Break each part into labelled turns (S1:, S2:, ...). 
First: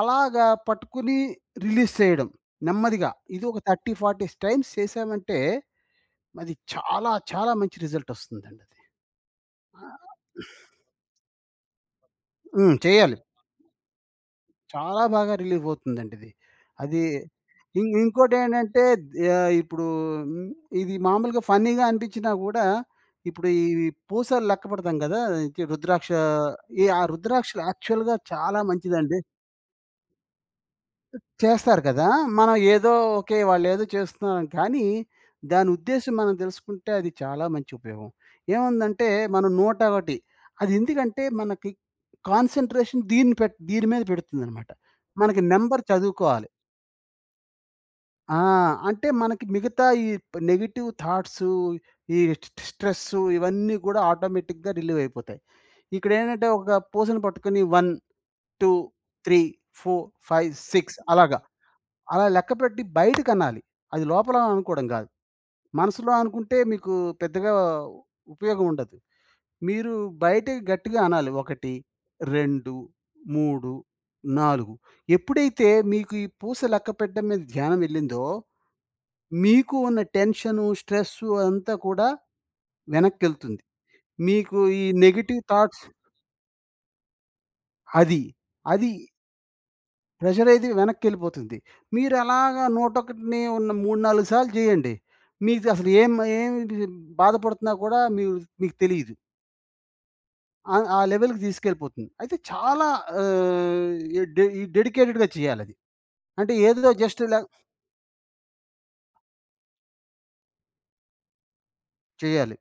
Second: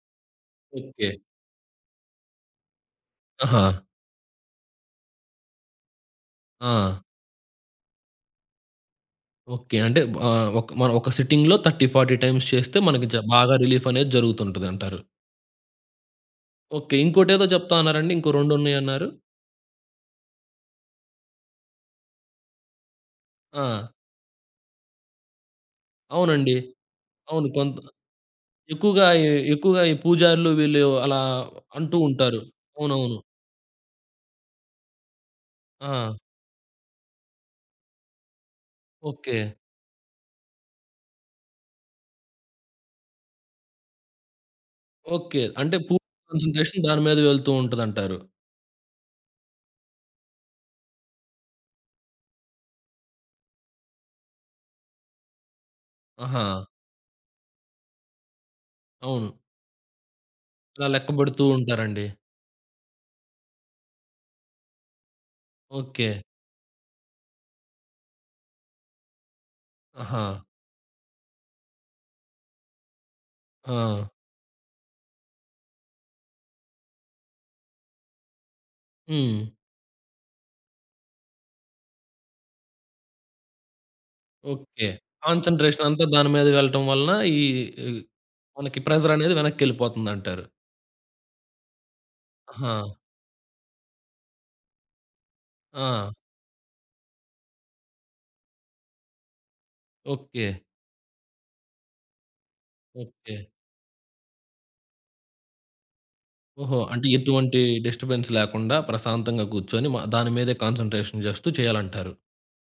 S1: అలాగా పట్టుకుని
S2: okay.
S1: Release సేయడం. నెమ్మదిగా ఇదొక
S2: ఆహా!
S1: 30, 40 టైమ్స్ చేసామంటే అది
S2: ఆ!
S1: చాలా చాలా మంచి రిజల్ట్ ఒస్తుందండది.
S2: ఓకే.
S1: ఆ
S2: అంటే ఆహ్, ఒక మనం ఒక్క సిట్టింగ్‌లో 30, 40 టైమ్స్
S1: హ్మ్.
S2: చేస్తే మనకి జ
S1: చెయ్యాలి.
S2: బాగా రిలీఫ్ అనేది జరుగుతుంటదంటారు.
S1: చాలా బాగా రిలీఫ్ అవుతుందండి ఇది.
S2: ఓకే.
S1: అది
S2: ఇంకోటేదో జెప్తా
S1: ఇంక్
S2: అన్నారండి, ఇంకో
S1: ఇంకోటేంటంటే
S2: రెండున్నాయిన్నారు.
S1: యహ్, ఇప్పుడు ఇది మామూలుగా ఫన్నీ‌గా అనిపించినా గూడా ఇప్పుడు ఈ
S2: ఆ!
S1: పూసలెక్క పెడతాం గదా! ఇంకి రుద్రాక్ష
S2: అవునండి.
S1: ఈ ఆ
S2: అవును.
S1: రుద్రాక్షలు
S2: కొంత్
S1: యాక్చువల్‌గా చాలా
S2: ఎక్కువగా
S1: మంచిదండి.
S2: ఈ ఎక్కువగా ఈ పూజారులు వీళ్ళు అలా
S1: చేస్తారు
S2: అంటూ
S1: గదా!
S2: ఉంటారు.
S1: మనం ఏదో
S2: అవునవును.
S1: ఓకే. వాళ్ళేదో చేస్తున్నారని. కానీ దాని ఉద్దేశ్యం
S2: ఆ!
S1: మనం తెలుసుకుంటే అది చాలా మంచి ఉపయోగం. ఏముందంటే
S2: ఓకే.
S1: మనం 101 అది ఎందుకంటే మనకి కాన్సంట్రేషన్ దీని పెట్ దీని మీద బెడుతుందన్నమాట. మనకి
S2: ఓకే. అంటే
S1: నంబర్
S2: పూర్తి
S1: చదువుకోవాలి.
S2: కాన్సంట్రేషన్ దాని మీద వెళ్తూ ఉంటదంటారు.
S1: ఆ! అంటే మనకి మిగతా ఈ నెగెటివ్ థాట్స్ ఈ స్టు స్ట్రెస్సు ఇవన్నీ గూడా ఆటోమేటిక్‌గా రిలీవ్ అయిపోతాయి. ఇక్కడేంటంటే
S2: ఆహా!
S1: ఒక పూసని పట్టుకొని వన్ టు
S2: అవును.
S1: త్రీ ఫోర్ ఫైవ్
S2: ఇలా
S1: సిక్స్
S2: లెక్క
S1: అలాగా.
S2: బెడుతూ ఉంటారండి.
S1: అలా లెక్కపెట్టి బయటికనాలి. అది లోపల అనుకోవడం గాదు. మనసులో
S2: ఓకే.
S1: అనుకుంటే మీకు పెద్దగా ఉపయోగం ఉండదు. మీరు
S2: ఆహా!
S1: బయటకి గట్టిగా అనాలి. ఒకటి రెండు మూడు
S2: ఆ!
S1: నాలుగు ఎప్పుడైతే మీకు ఈ పూస లెక్కపెట్టడం మీద ధ్యానం ఎళ్ళిందో
S2: హ్మ్.
S1: మీకు ఉన్న టెన్షను, స్ట్రెస్సు అంతా కూడా వెనక్కేళ్తుంది. మీకు ఈ
S2: ఓకే.
S1: నెగెటివ్ థాట్స్
S2: కాన్సంట్రేషన్ అంతా దాని మీద వెళ్ళటం వలన ఈ ఈ
S1: అది.
S2: మనకి
S1: అది.
S2: ప్రెజర్ అనేది వెనక్కి ఎళ్ళిపోతుందంటారు.
S1: ప్రెషరేది వెనక్కేళ్ళిపోతుంది. మీరు అలాగా
S2: ఆహ!
S1: నూటొకటిని ఉన్న 3, 4 సార్లు జేయండి. మీకు అసలు ఏం
S2: ఆ!
S1: ఏం బాధపడుతున్నా గూడా మీక్ మీకు తెలీదు.
S2: ఓకే.
S1: ఆ! ఆ లెవెల్‌కి దీసుకెళ్ళిపోతుంది.అయితే చాలా
S2: ఓకే.
S1: ఆహ్, ఈ డె ఈ డెడికేటెడ్‌గా చేయాలది. అంటే
S2: ఓహో!
S1: ఏదో
S2: అంటే
S1: జస్ట్ ఇలా
S2: ఎటువంటి డిస్టర్బెన్స్ లేకుండా ప్రశాంతంగా గూర్చొని మ దాని మీదే కాన్సంట్రేషన్ జేస్తూ చేయాలంటారు.
S1: చెయ్యాలి.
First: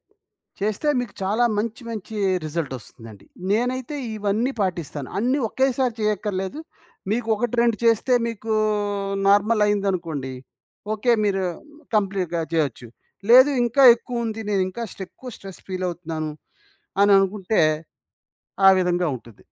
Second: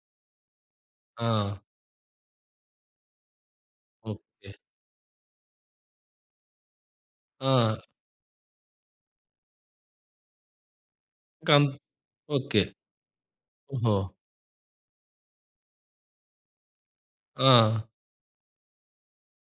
S1: చేస్తే మీకు చాలా
S2: ఆ!
S1: మంచి మంచి రిజల్ట్ ఒస్తుందండి. నేనైతే ఇవన్నీ
S2: ఓకే.
S1: పాటిస్తాను. అన్ని ఒకేసారి చేయక్కర్లేదు. మీకు ఒకటి
S2: ఆ!
S1: రెండు చేస్తే మీకు నార్మలయిందనుకోండి. ఓకే. మీరు
S2: కంత్
S1: కంప్లీట్‌గా
S2: ఓకే.
S1: జెయొచ్చు. లేదు ఇంకా
S2: ఓహో!
S1: ఎక్కువ ఉంది నేనింకా స్టేక్ ఎక్కువ స్ట్రెస్ ఫీలవుతున్నాను అని అనుకుంటే
S2: ఆ!
S1: ఆ విధంగా ఉంటది.